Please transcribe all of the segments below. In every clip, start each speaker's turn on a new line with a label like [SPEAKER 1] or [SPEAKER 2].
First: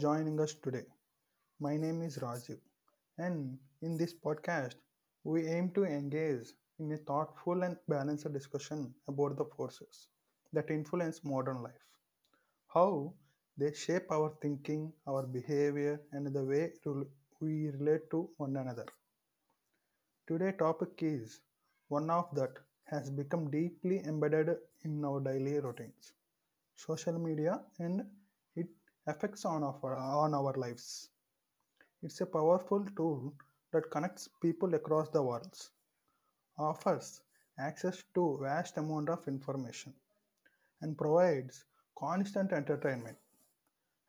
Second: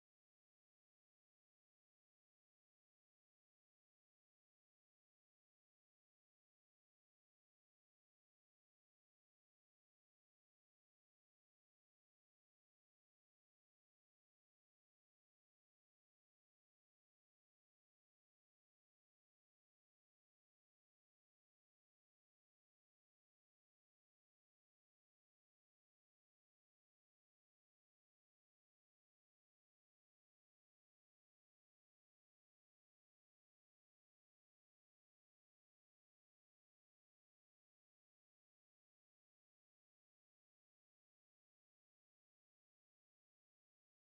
[SPEAKER 1] joining us today. My name is Rajiv, and in this podcast, we aim to engage in a thoughtful and balanced discussion about the forces that influence modern life, how they shape our thinking, our behavior, and the way we relate to one another. Today's topic is one of that has become deeply embedded in our daily routines, social media and it affects on our lives. It's a powerful tool that connects people across the world, offers access to vast amount of information, and provides constant entertainment.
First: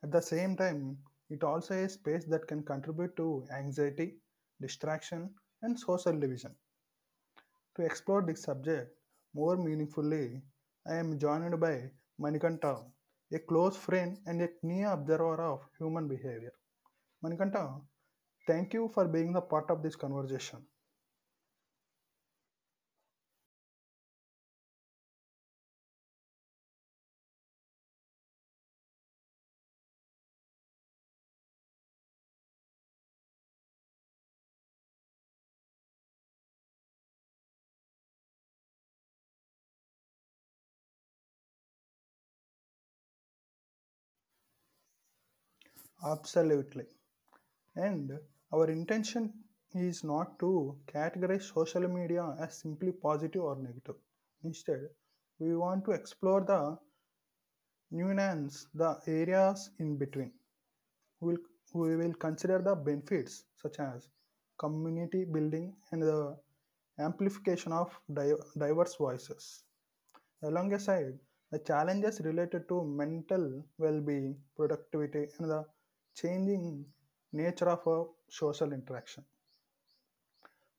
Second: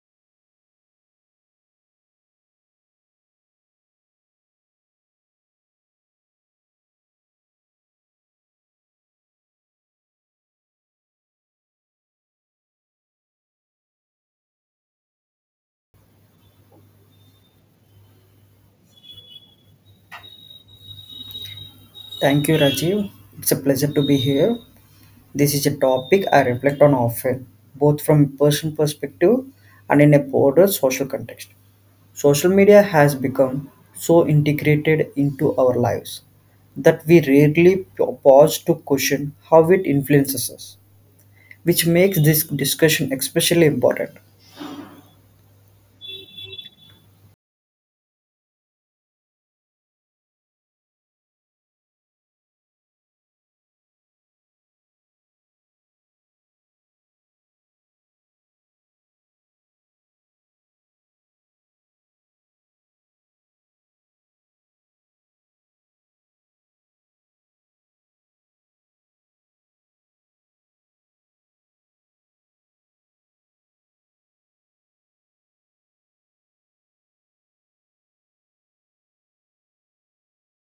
[SPEAKER 1] At the same time, it also is a space that can contribute to anxiety, distraction, and social division. To explore this subject more meaningfully, I am joined by Manikanta, a close friend and a keen observer of human behavior. Manikanta, thank you for being a part of this conversation.
[SPEAKER 2] Thank you, Rajiv. It's a pleasure to be here. This is a topic I reflect on often, both from a personal perspective and in a broader social context. Social media has become so integrated into our lives that we rarely pause to question how it influences us, which makes this discussion especially important.
[SPEAKER 1] Absolutely. And our intention is not to categorize social media as simply positive or negative. Instead, we want to explore the nuance, the areas in between. We will we will consider the benefits such as community building and the amplification of diverse voices. Alongside the challenges related to mental well-being, productivity, and the changing nature of a social interaction.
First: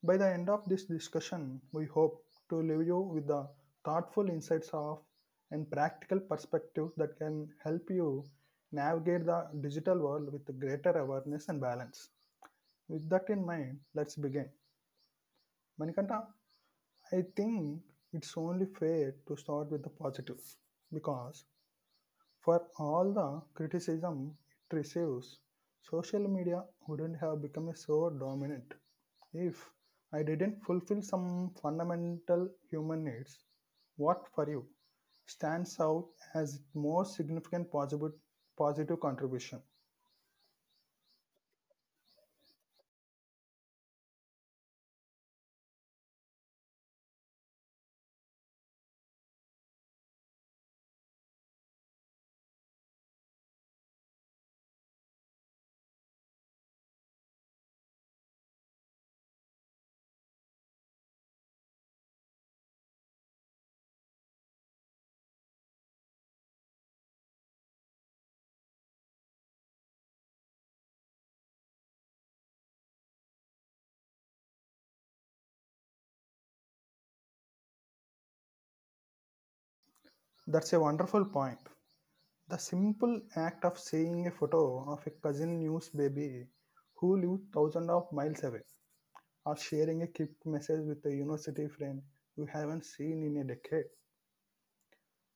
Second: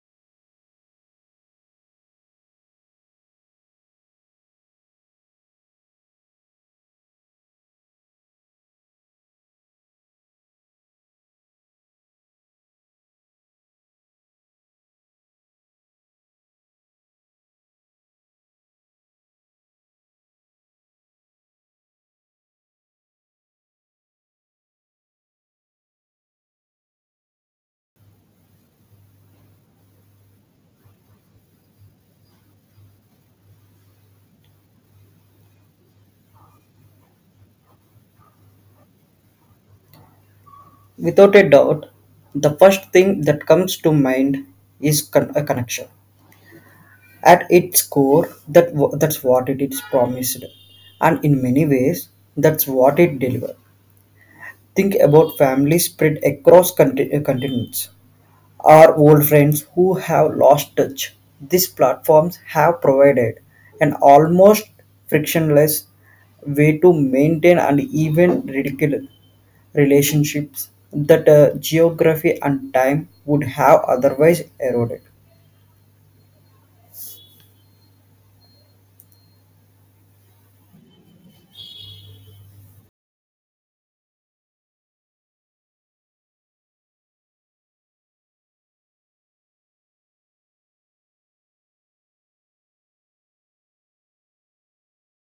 [SPEAKER 1] By the end of this discussion, we hope to leave you with the thoughtful insights of and practical perspectives that can help you navigate the digital world with greater awareness and balance. With that in mind, let's begin. Manikanta, I think it's only fair to start with the positive because for all the criticism it receives, social media wouldn't have become so dominant if I didn't fulfill some fundamental human needs. What for you stands out as most significant positive, positive contribution?
[SPEAKER 2] Without a doubt, the first thing that comes to mind is a connection. At its core, that's what it is promised, and in many ways, that's what it delivered. Think about families spread across continents, our old friends who have lost touch. These platforms have provided an almost frictionless way to maintain and even ridicule relationships that geography and time would have otherwise eroded.
[SPEAKER 1] That's a wonderful point. The simple act of seeing a photo of a cousin news baby who lived thousands of miles away or sharing a quick message with a university friend you haven't seen in a decade.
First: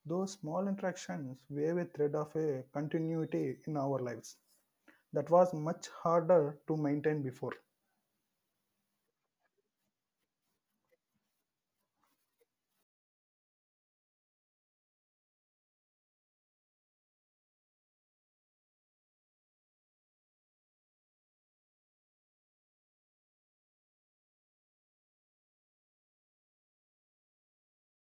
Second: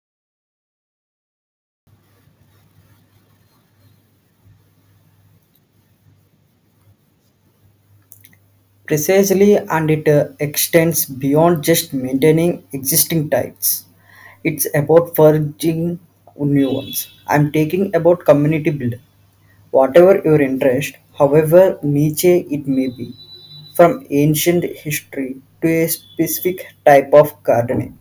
[SPEAKER 1] Those small interactions wave a thread of a continuity in our lives that was much harder to maintain before.
[SPEAKER 2] Precisely, and it extends beyond just maintaining existing types. It's about forging new ones. I'm taking about community building. Whatever your interest, however niche it may be, from ancient history to a specific type of gardening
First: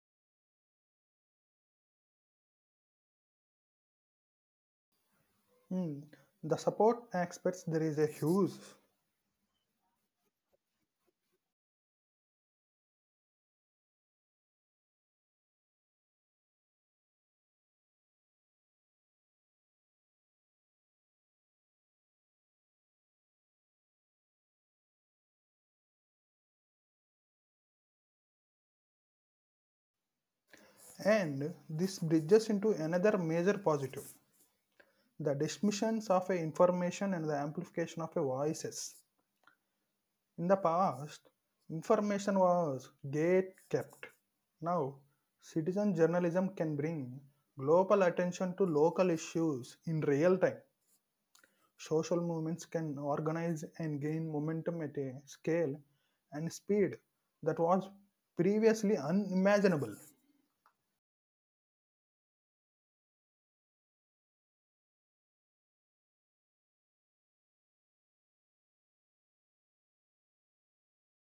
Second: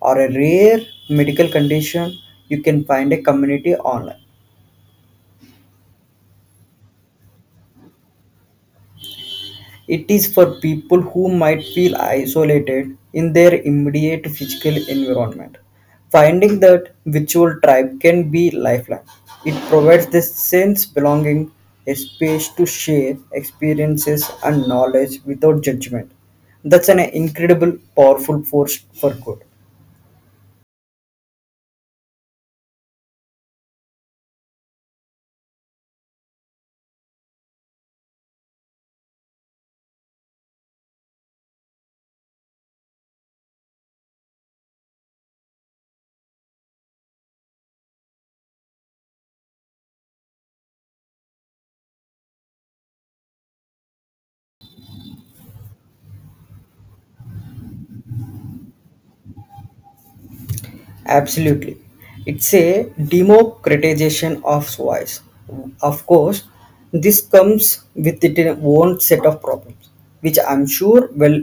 [SPEAKER 2] or a rare medical condition, you can find a community online.
[SPEAKER 1] Hmm, the support aspects there is a huge,
[SPEAKER 2] It is for people who might feel isolated in their immediate physical environment. Finding that virtual tribe can be lifeline. It provides the sense belonging, a space to share experiences and knowledge without judgment. That's an incredible, powerful force for good.
[SPEAKER 1] and this bridges into another major positive: the dismissions of a information and the amplification of a voices. In the past, information was gate kept. Now, citizen journalism can bring global attention to local issues in real time. Social movements can organize and gain momentum at a scale and speed that was previously unimaginable.
[SPEAKER 2] Absolutely. It's a democratization of voice. Of course, this comes with its own set of problems, which I'm sure we'll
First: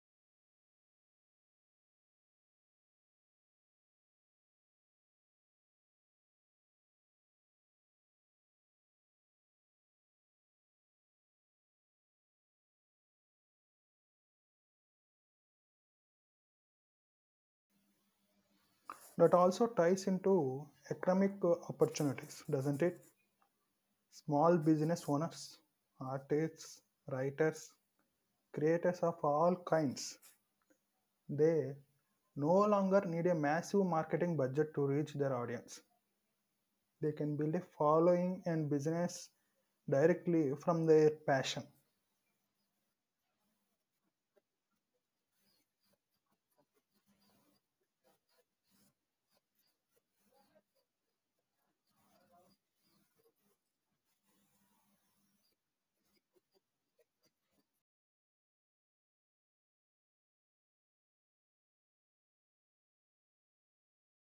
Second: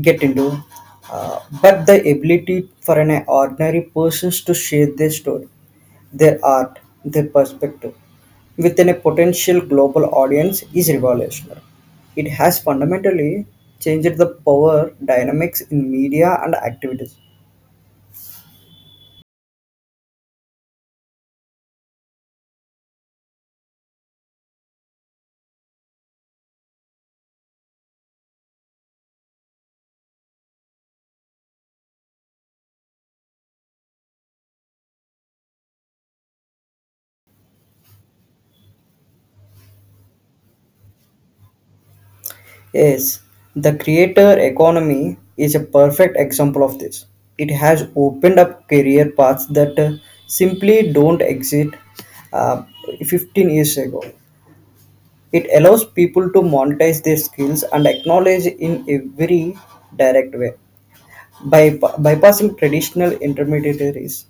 [SPEAKER 2] get into. But the ability for an ordinary person to share their story, their art, their perspective within a potential global audience is revolutionary. It has fundamentally changed the power dynamics in media and activities.
[SPEAKER 1] That also ties into economic opportunities, doesn't it? Small business owners, artists, writers, creators of all kinds, they no longer need a massive marketing budget to reach their audience. They can build a following and business directly from their passion.
[SPEAKER 2] Yes, the creator economy is a perfect example of this. It has opened up career paths that simply don't exist uh, 15 years ago. It allows people to monetize their skills and acknowledge in a very direct way by bypassing traditional intermediaries.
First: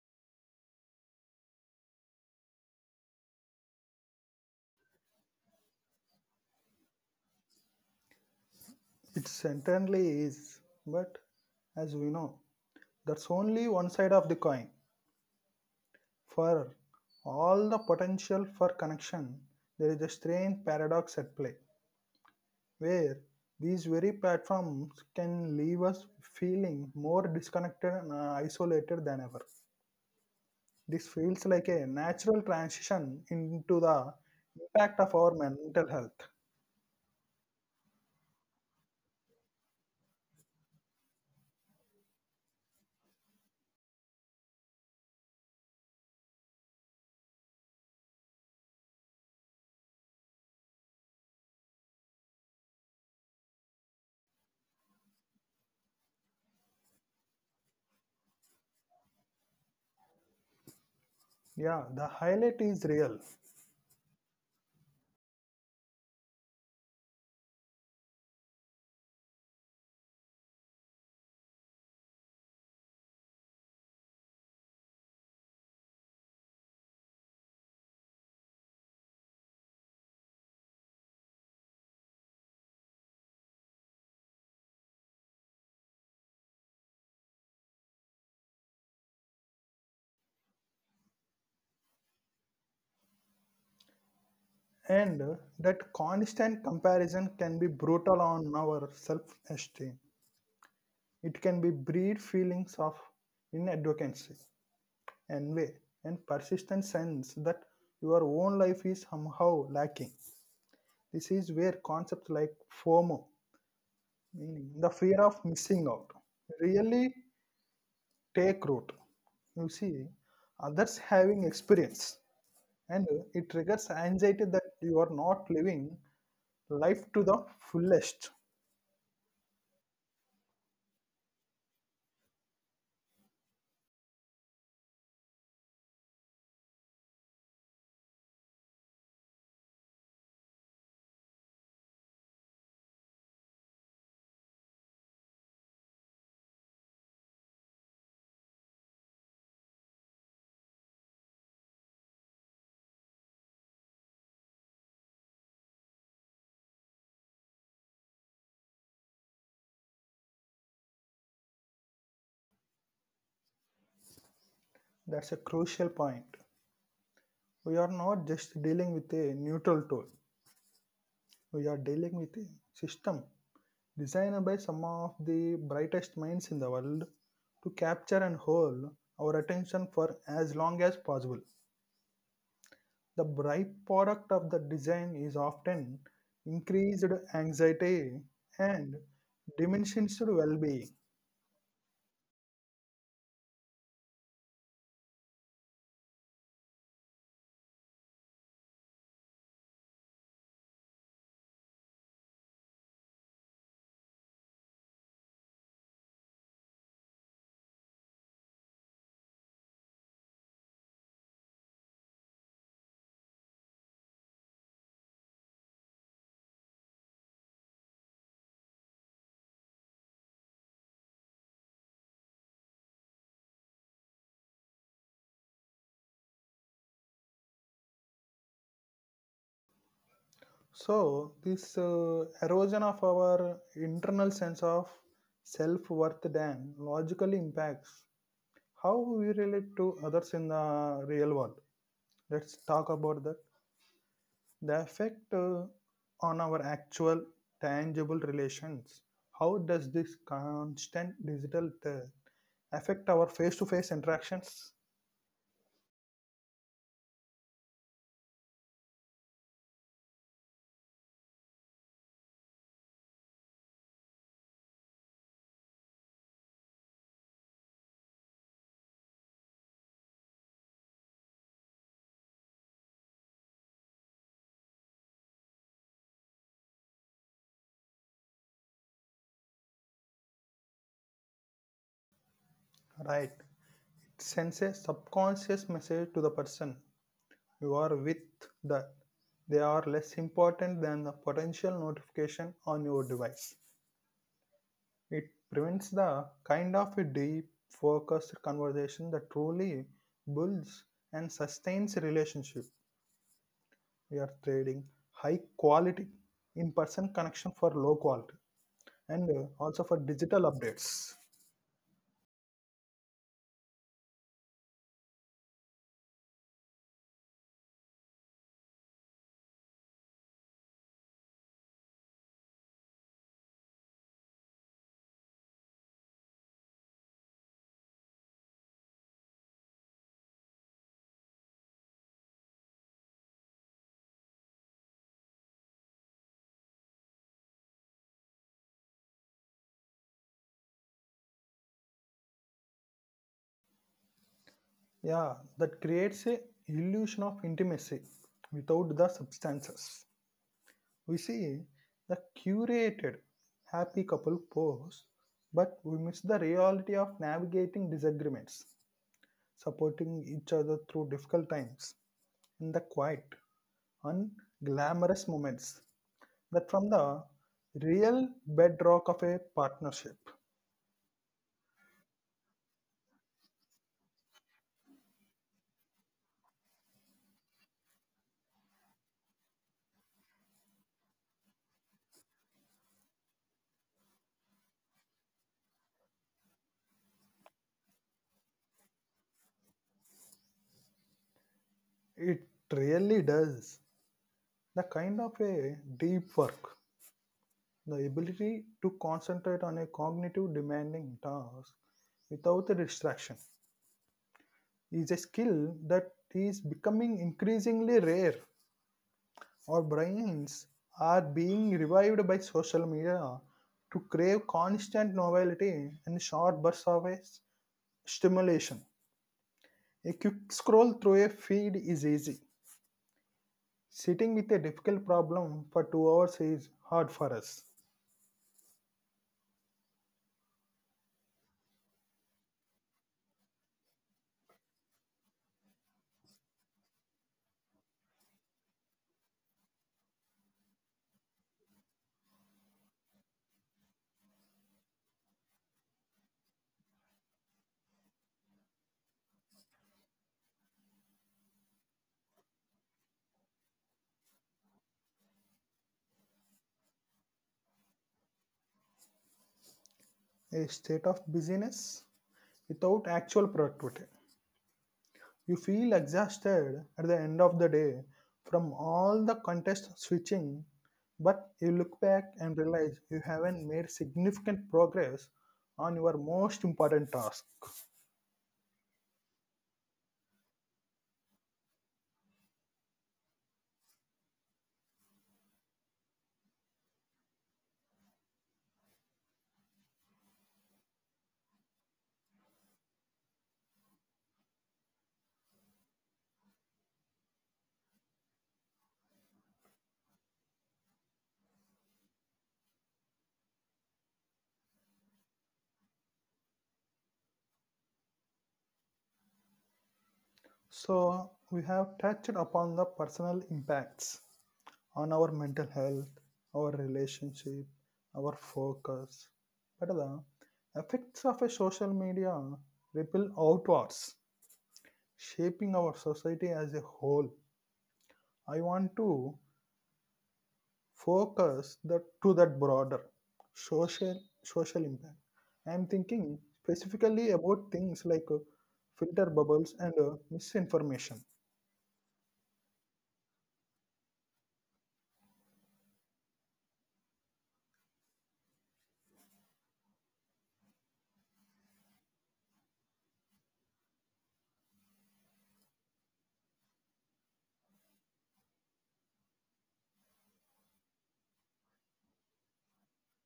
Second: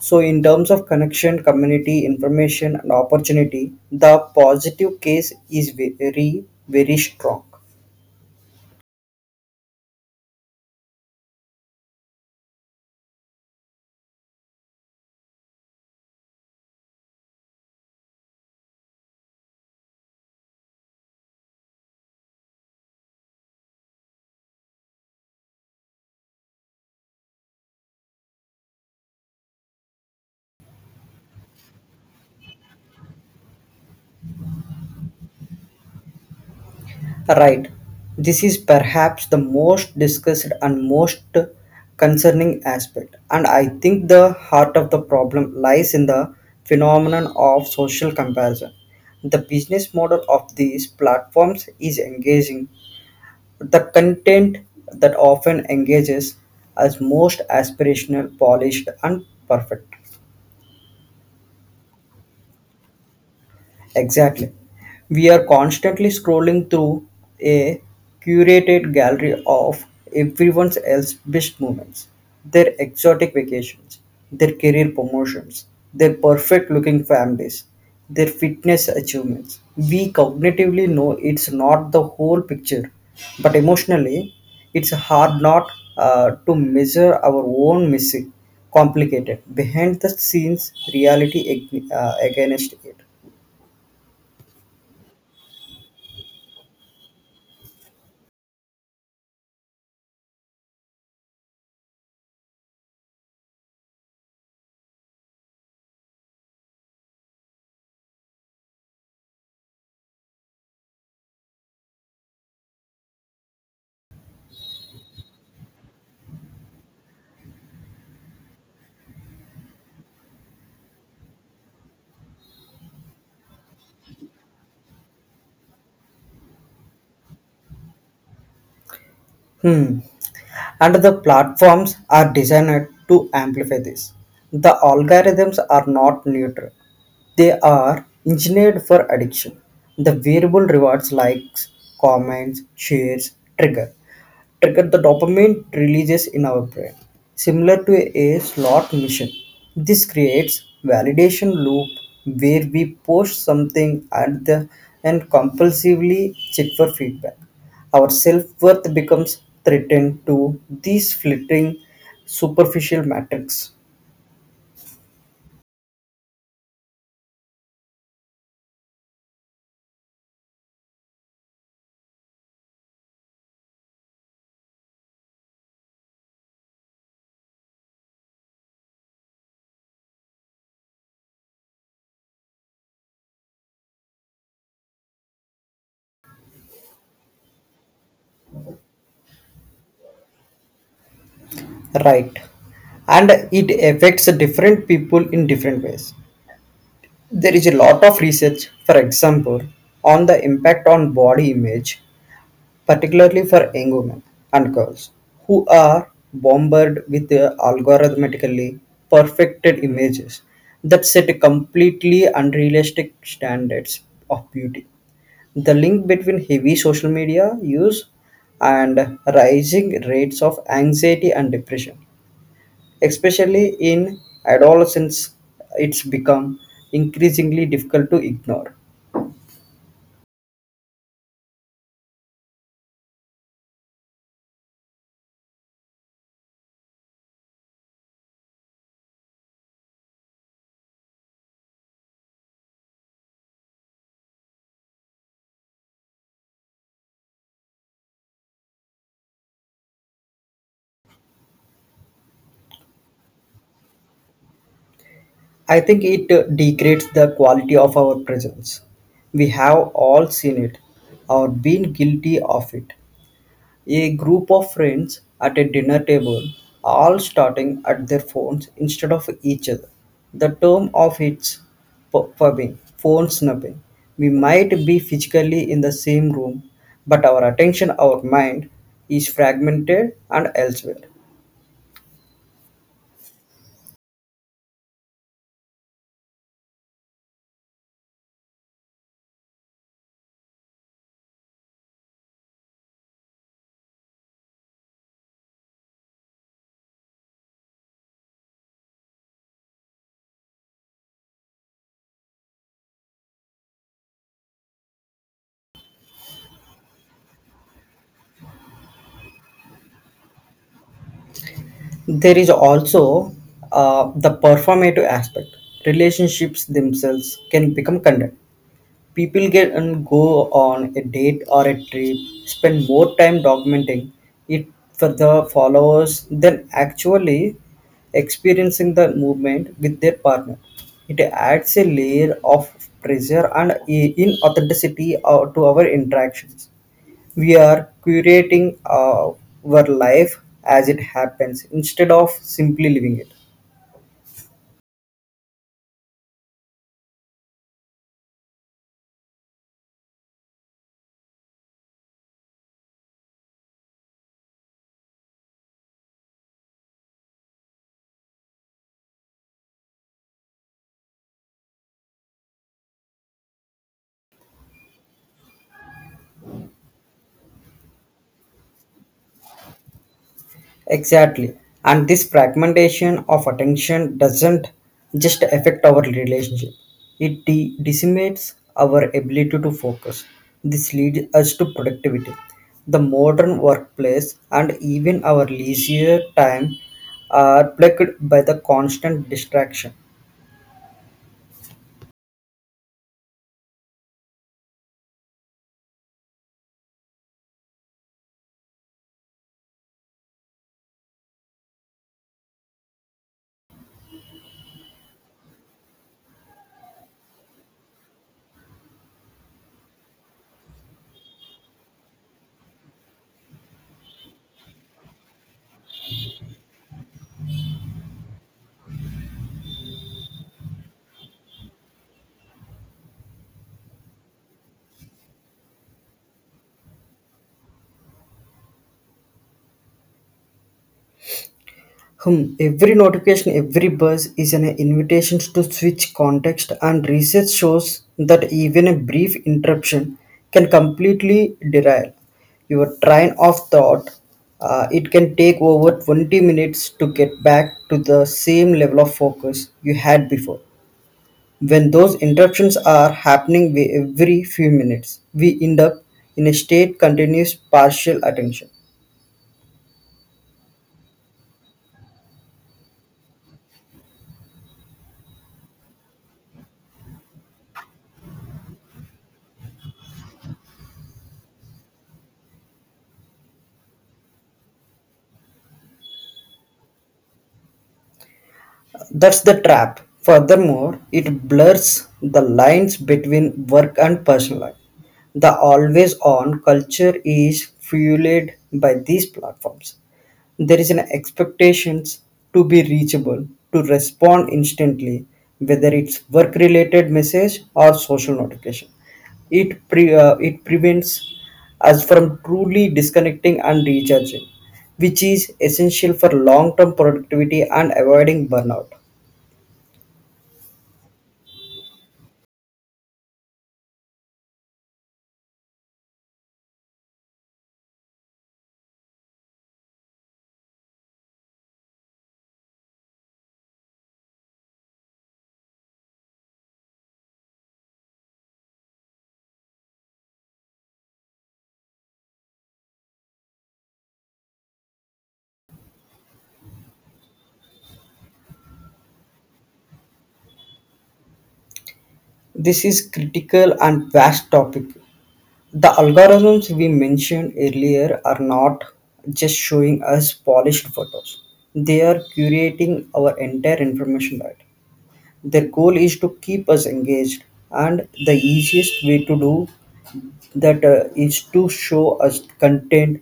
[SPEAKER 2] So, in terms of connection, community, information, and opportunity, the positive case is very, very strong.
[SPEAKER 1] It certainly is, but as we know, that's only one side of the coin. For all the potential for connection, there is a strange paradox at play where these very platforms can leave us feeling more disconnected and isolated than ever. This feels like a natural transition into the impact of our mental health.
[SPEAKER 2] Right. This is perhaps the most discussed and most concerning aspect. And I think the heart of the problem lies in the phenomenon of social comparison. The business model of these platforms is engaging. The content that often engages as most aspirational, polished, and perfect.
[SPEAKER 1] Yeah, the highlight is real,
[SPEAKER 2] Exactly. We are constantly scrolling through a curated gallery of everyone else's best moments, their exotic vacations, their career promotions, their perfect looking families, their fitness achievements. We cognitively know it's not the whole picture, but emotionally, it's hard not to measure our own missing, complicated, behind the scenes reality against it.
[SPEAKER 1] and that constant comparison can be brutal on our self esteem. It can be breed feelings of inadvocacy, envy, and persistent sense that your own life is somehow lacking. This is where concepts like FOMO, meaning the fear of missing out, really take root. You see others having experience, and it triggers anxiety that you are not living life to the fullest.
[SPEAKER 2] Hmm. And the platforms are designed to amplify this. The algorithms are not neutral, they are engineered for addiction. The variable rewards likes, comments, shares, trigger trigger the dopamine releases in our brain, similar to a slot machine. This creates validation loop where we post something and compulsively check for feedback. Our self-worth becomes threatened to these fleeting superficial metrics.
[SPEAKER 1] That's a crucial point. We are not just dealing with a neutral tool, we are dealing with a system designed by some of the brightest minds in the world to capture and hold our attention for as long as possible. The byproduct of the design is often increased anxiety and diminished well being.
[SPEAKER 2] Right, and it affects different people in different ways. There is a lot of research, for example, on the impact on body image particularly for young women and girls who are bombarded with algorithmically perfected images that set completely unrealistic standards of beauty. The link between heavy social media use and rising rates of anxiety and depression, especially in adolescence, it's become increasingly difficult to ignore.
[SPEAKER 1] So, this erosion of our internal sense of self worth then logically impacts how we relate to others in the real world. Let's talk about that. The effect on our actual tangible relations. How does this constant digital affect our face to face interactions?
[SPEAKER 2] I think it degrades the quality of our presence. We have all seen it or been guilty of it. A group of friends at a dinner table, all starting at their phones instead of each other. The term of its pubbing, phone snubbing. We might be physically in the same room, but our attention, our mind, is fragmented and elsewhere.
[SPEAKER 1] Right. It sends a subconscious message to the person you are with that they are less important than the potential notification on your device. It prevents the kind of a deep, focused conversation that truly builds and sustains a relationship. We are trading high quality in-person connection for low quality and also for digital updates.
[SPEAKER 2] There is also the performative aspect. Relationships themselves can become content. People get and go on a date or a trip, spend more time documenting it for the followers than actually experiencing the movement with their partner. It adds a layer of pressure and inauthenticity to our interactions. We are curating our life as it happens instead of simply living it.
[SPEAKER 1] Yeah, that creates a illusion of intimacy without the substances. We see the curated happy couple pose, but we miss the reality of navigating disagreements, supporting each other through difficult times, in the quiet unglamorous moments that from the real bedrock of a partnership.
[SPEAKER 2] Exactly. And this fragmentation of attention doesn't just affect our relationship, it decimates our ability to focus. This leads us to productivity. The modern workplace and even our leisure time are plagued by the constant distraction.
[SPEAKER 1] It really does. The kind of a deep work, the ability to concentrate on a cognitive demanding task without a distraction, is a skill that is becoming increasingly rare. Our brains are being revived by social media to crave constant novelty and short bursts of a stimulation. A quick scroll through a feed is easy. Sitting with a difficult problem for 2 hours is hard for us.
[SPEAKER 2] Hmm. Every notification, every buzz is an invitation to switch context, and research shows that even a brief interruption can completely derail your train of thought. It can take over 20 minutes to get back to the same level of focus you had before. When those interruptions are happening every few minutes, we end up in a state continuous partial attention.
[SPEAKER 1] A state of busyness without actual productivity. You feel exhausted at the end of the day from all the contest switching, but you look back and realize you haven't made significant progress on your most important task.
[SPEAKER 2] That's the trap. Furthermore, it blurs the lines between work and personal life. The always on culture is fueled by these platforms. There is an expectation to be reachable, to respond instantly, whether it's work related message or social notification. It prevents us from truly disconnecting and recharging, which is essential for long term productivity and avoiding burnout.
[SPEAKER 1] So, we have touched upon the personal impacts on our mental health, our relationship, our focus. But the effects of a social media ripple outwards, shaping our society as a whole. I want to focus that to that broader social impact. I am thinking specifically about things like filter bubbles and misinformation.
[SPEAKER 2] This is critical and vast topic. The algorithms we mentioned earlier are not just showing us polished photos. They are curating our entire information diet. Their goal is to keep us engaged and the easiest way to do that is to show us content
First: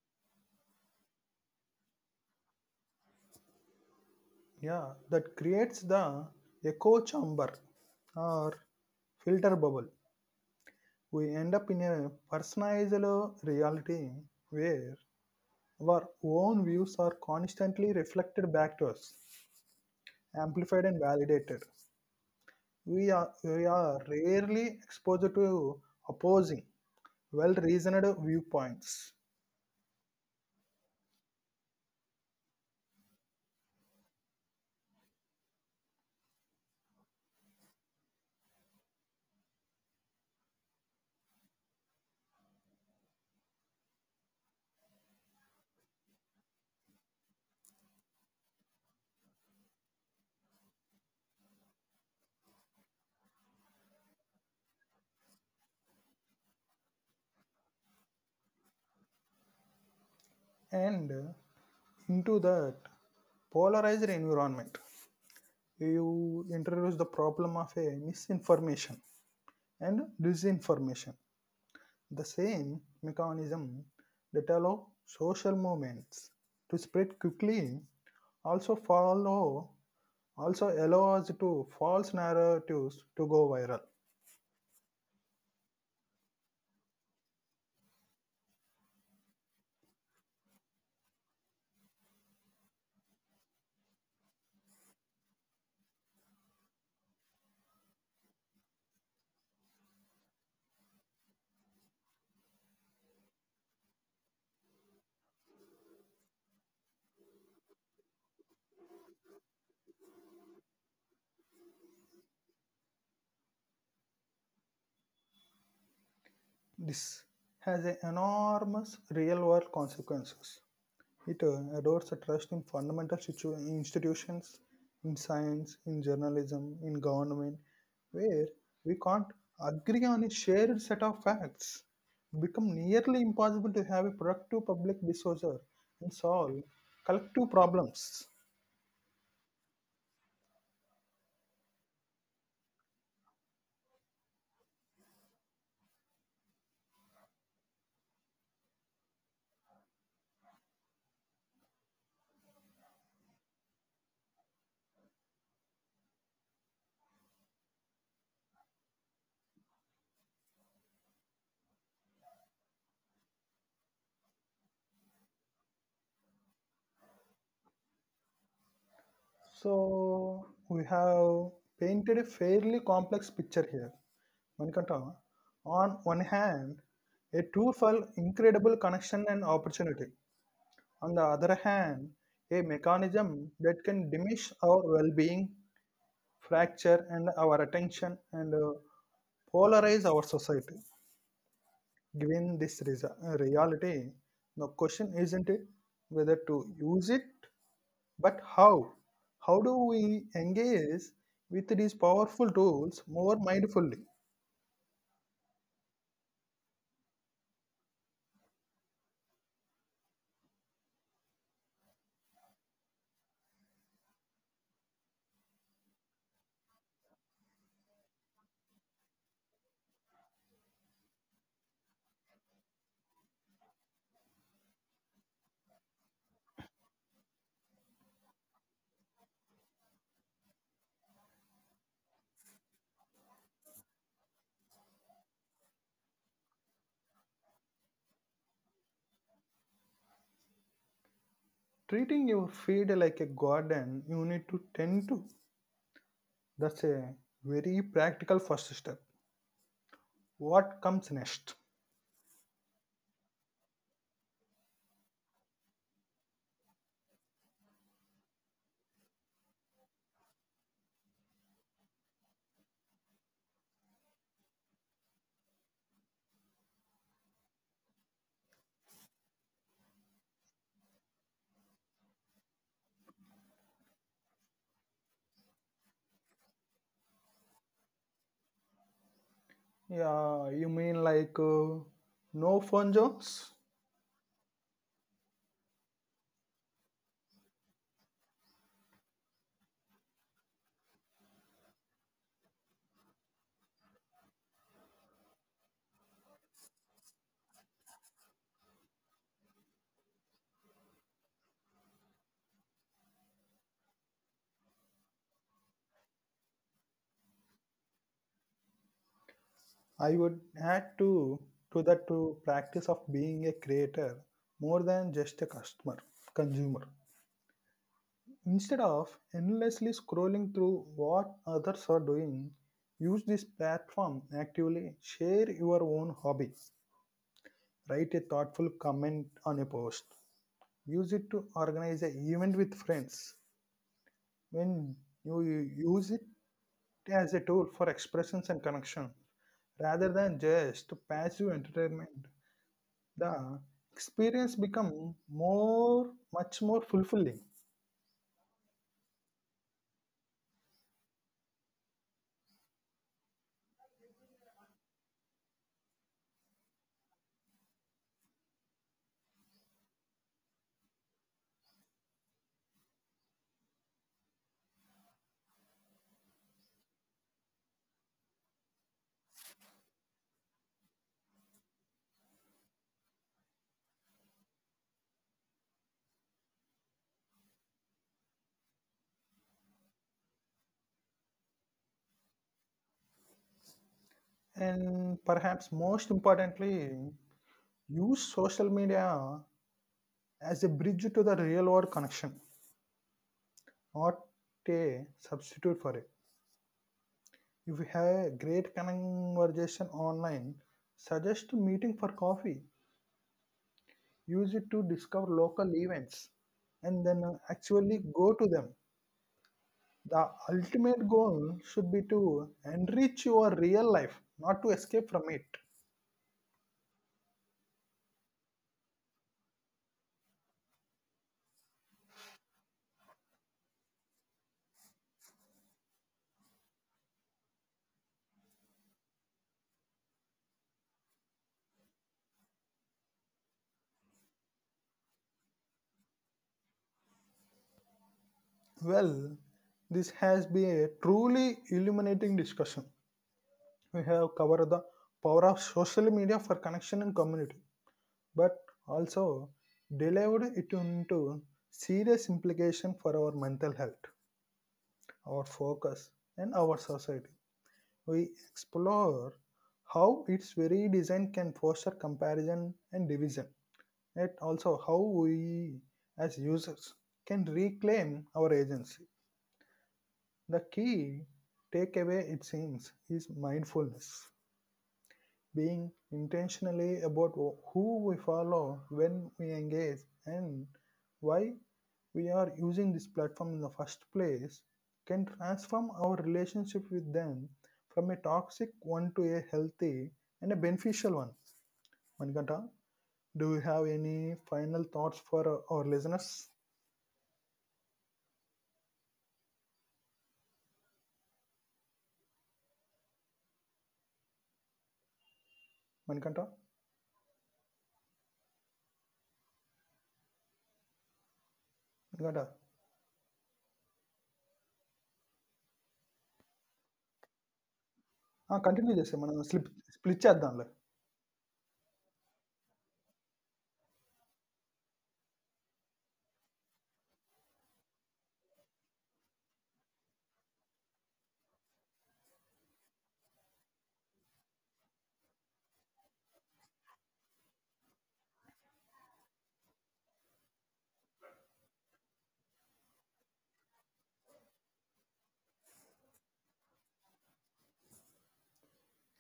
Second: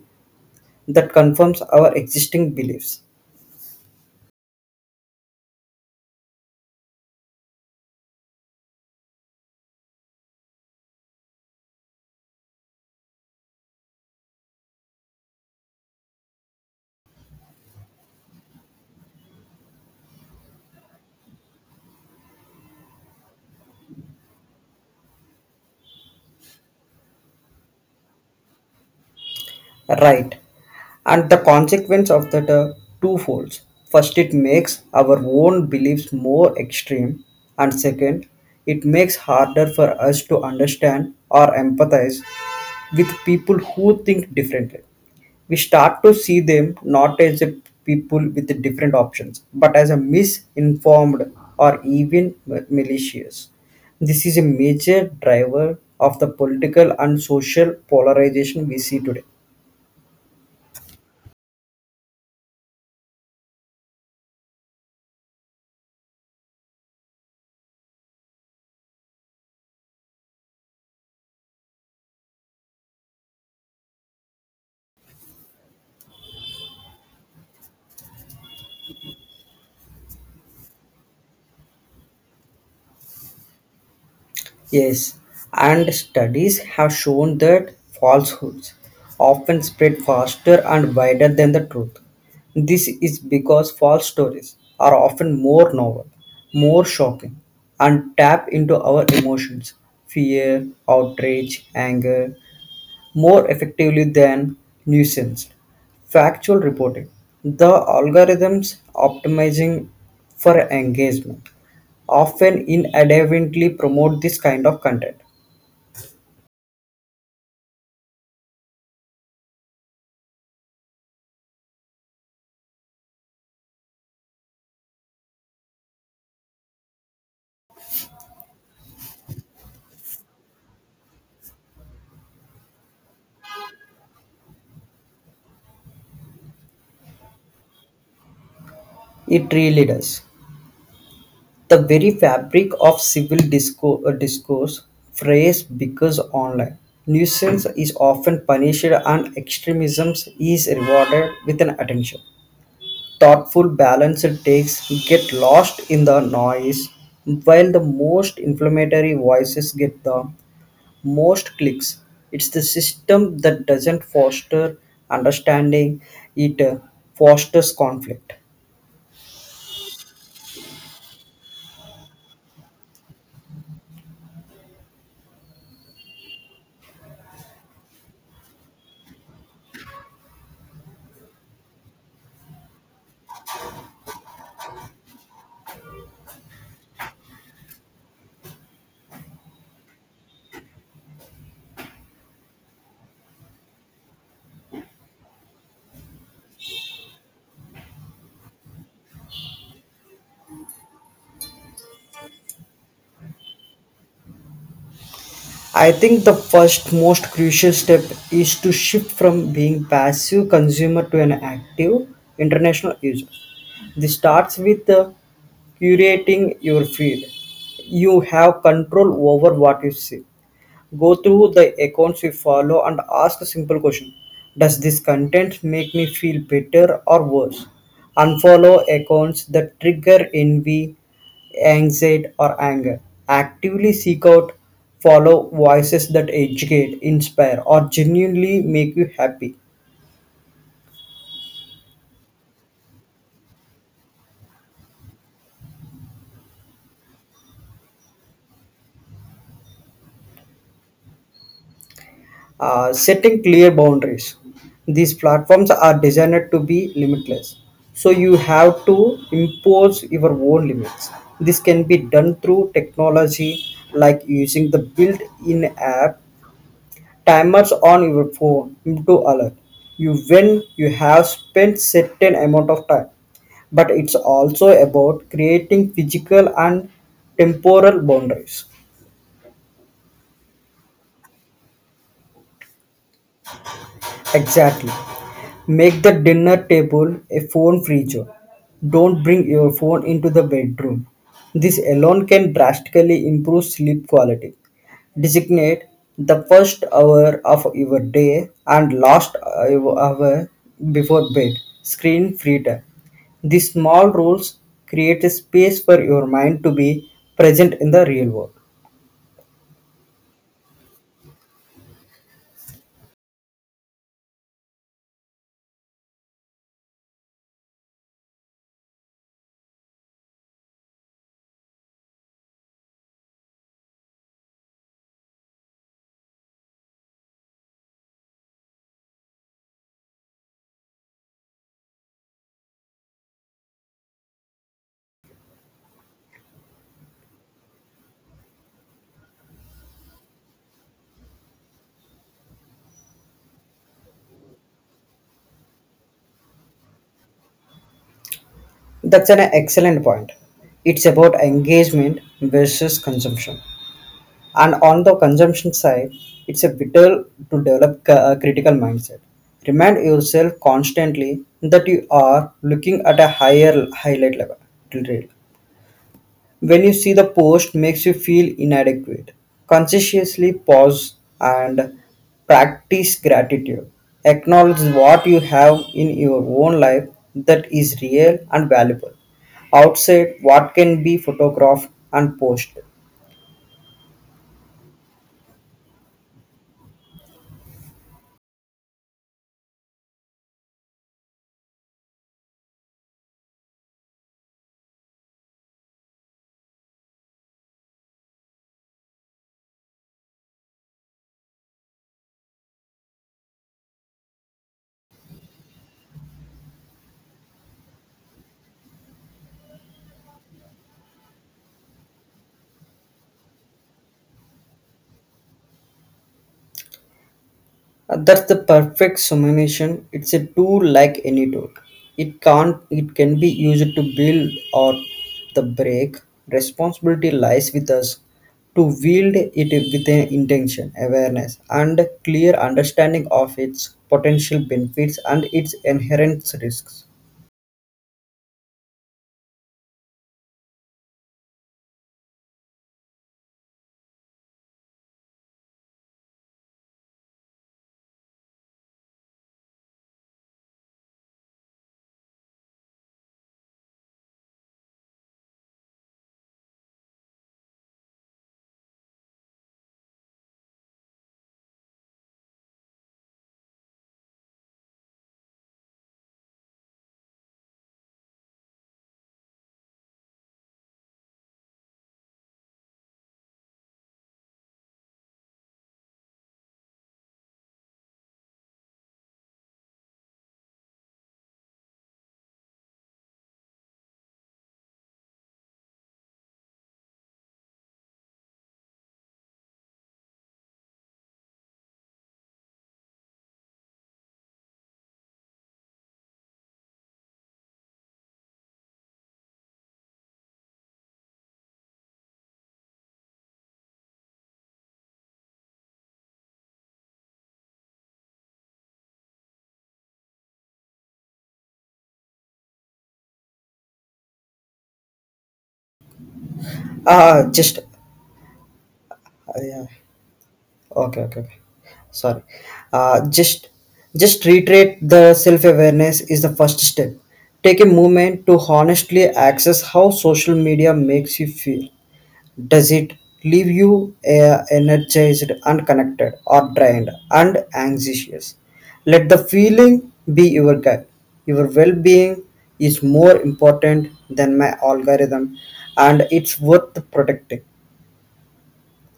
[SPEAKER 2] that confirms our existing beliefs.
[SPEAKER 1] Yeah, that creates the echo chamber or filter bubble. We end up in a personalized reality where our own views are constantly reflected back to us, amplified and validated. We are rarely exposed to opposing, well reasoned viewpoints.
[SPEAKER 2] Right. And the consequence of that are twofolds. First, it makes our own beliefs more extreme, and second, it makes harder for us to understand or empathize with people who think differently. We start to see them not as a people with different options, but as a misinformed or even malicious. This is a major driver of the political and social polarization we see today.
[SPEAKER 1] And into that polarized environment, you introduce the problem of a misinformation and disinformation. The same mechanism that allow social movements to spread quickly also follow also allows to false narratives to go viral.
[SPEAKER 2] Yes, and studies have shown that falsehoods often spread faster and wider than the truth. This is because false stories are often more novel, more shocking, and tap into our emotions fear, outrage, anger more effectively than nuisance. Factual reporting. The algorithms optimizing for engagement often inadvertently promote this kind of content.
[SPEAKER 1] This has a enormous real world consequences. It adores a trust in fundamental institutions, in science, in journalism, in government, where we can't agree on a shared set of facts. It becomes nearly impossible to have a productive public discourse and solve collective problems.
[SPEAKER 2] It really does. The very fabric of civil discourse phrase because online. Nuisance is often punished and extremism is rewarded with an attention. Thoughtful balanced takes get lost in the noise while the most inflammatory voices get the most clicks. It's the system that doesn't foster understanding, it fosters conflict.
[SPEAKER 1] So we have painted a fairly complex picture here. Manikanta, on one hand, a tool for incredible connection and opportunity. On the other hand, a mechanism that can diminish our well being, fracture and our attention, and polarize our society. Given this reality, the question isn't it whether to use it, but how. How do we engage with these powerful tools more mindfully?
[SPEAKER 2] I think the first most crucial step is to shift from being passive consumer to an active international user. This starts with curating your feed. You have control over what you see. Go through the accounts you follow and ask a simple question. Does this content make me feel better or worse? Unfollow accounts that trigger envy, anxiety, or anger. Actively seek out, follow voices that educate, inspire, or genuinely make you happy.
[SPEAKER 1] Treating your feed like a garden you need to tend to. That's a very practical first step. What comes next?
[SPEAKER 2] Setting clear boundaries. These platforms are designed to be limitless. So you have to impose your own limits. This can be done through technology like using the built in app timers on your phone to alert you when you have spent certain amount of time, but it's also about creating physical and temporal boundaries.
[SPEAKER 1] Yeah, you mean like no fun jokes?
[SPEAKER 2] Exactly. Make the dinner table a phone free zone. Don't bring your phone into the bedroom. This alone can drastically improve sleep quality. Designate the first hour of your day and last hour before bed screen free time. These small rules create a space for your mind to be present in the real world.
[SPEAKER 1] I would add to that to practice of being a creator more than just a customer, consumer. Instead of endlessly scrolling through what others are doing, use this platform actively. Share your own hobby. Write a thoughtful comment on a post. Use it to organize an event with friends. When you use it as a tool for expressions and connection rather than just passive entertainment, the experience become more much more fulfilling.
[SPEAKER 2] That's an excellent point. It's about engagement versus consumption. And on the consumption side, it's a vital to develop a critical mindset. Remind yourself constantly that you are looking at a higher highlight level. Reel. When you see the post makes you feel inadequate, consciously pause and practice gratitude. Acknowledge what you have in your own life that is real and valuable outside what can be photographed and posted.
[SPEAKER 1] And perhaps most importantly, use social media as a bridge to the real world connection, not a substitute for it. If you have a great conversation online, suggest a meeting for coffee. Use it to discover local events and then actually go to them. The ultimate goal should be to enrich your real life, not to escape from it.
[SPEAKER 2] That's the perfect summation. It's a tool like any tool. It can't it can be used to build or the break. Responsibility lies with us to wield it with an intention, awareness, and clear understanding of its potential benefits and its inherent risks.
[SPEAKER 1] Well, this has been a truly illuminating discussion. We have covered the power of social media for connection and community, but also delivered it into serious implication for our mental health, our focus, and our society. We explore how its very design can foster comparison and division. Yet also how we as users can reclaim our agency. The key takeaway, it seems, is mindfulness, being intentionally about who we follow, when we engage, and why we are using this platform in the first place can transform our relationship with them from a toxic one to a healthy and a beneficial one. Manikanta, do you have any final thoughts for our listeners? Manikantha? Manikantha?
[SPEAKER 2] Ah, just ah,
[SPEAKER 1] ah! Continue చేసేయి. మనం slip
[SPEAKER 2] yeah.
[SPEAKER 1] Split చేద్దాంలే.
[SPEAKER 2] Okay, okay, okay. Sorry. Uh, just just reiterate the self-awareness is the first step. Take a moment to honestly access how social media makes you feel. Does it leave you energized, unconnected, or drained and anxious? Let the feeling be your guide. Your well-being is more important than my algorithm, and it's worth protecting.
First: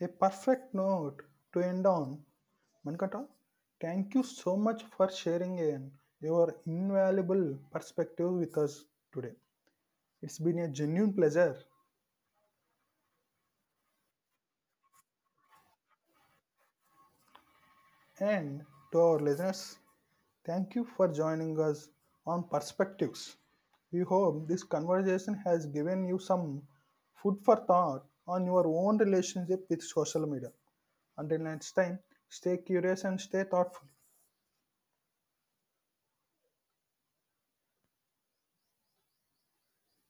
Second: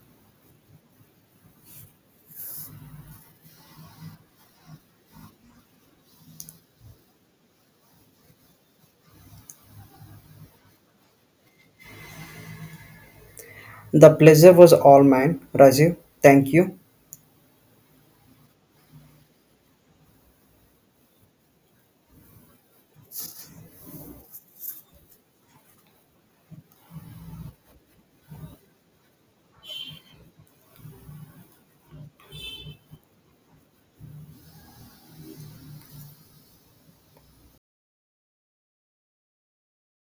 [SPEAKER 1] A perfect note to end on. Manikantha, thank you so much for sharing and your invaluable perspective with us today. It's been a genuine pleasure.
[SPEAKER 2] The pleasure was all mine, Rajiv. Thank you.
[SPEAKER 1] And to our listeners, thank you for joining us on Perspectives. We hope this conversation has given you some food for thought on your own relationship with social media. Until next time, stay curious and stay thoughtful.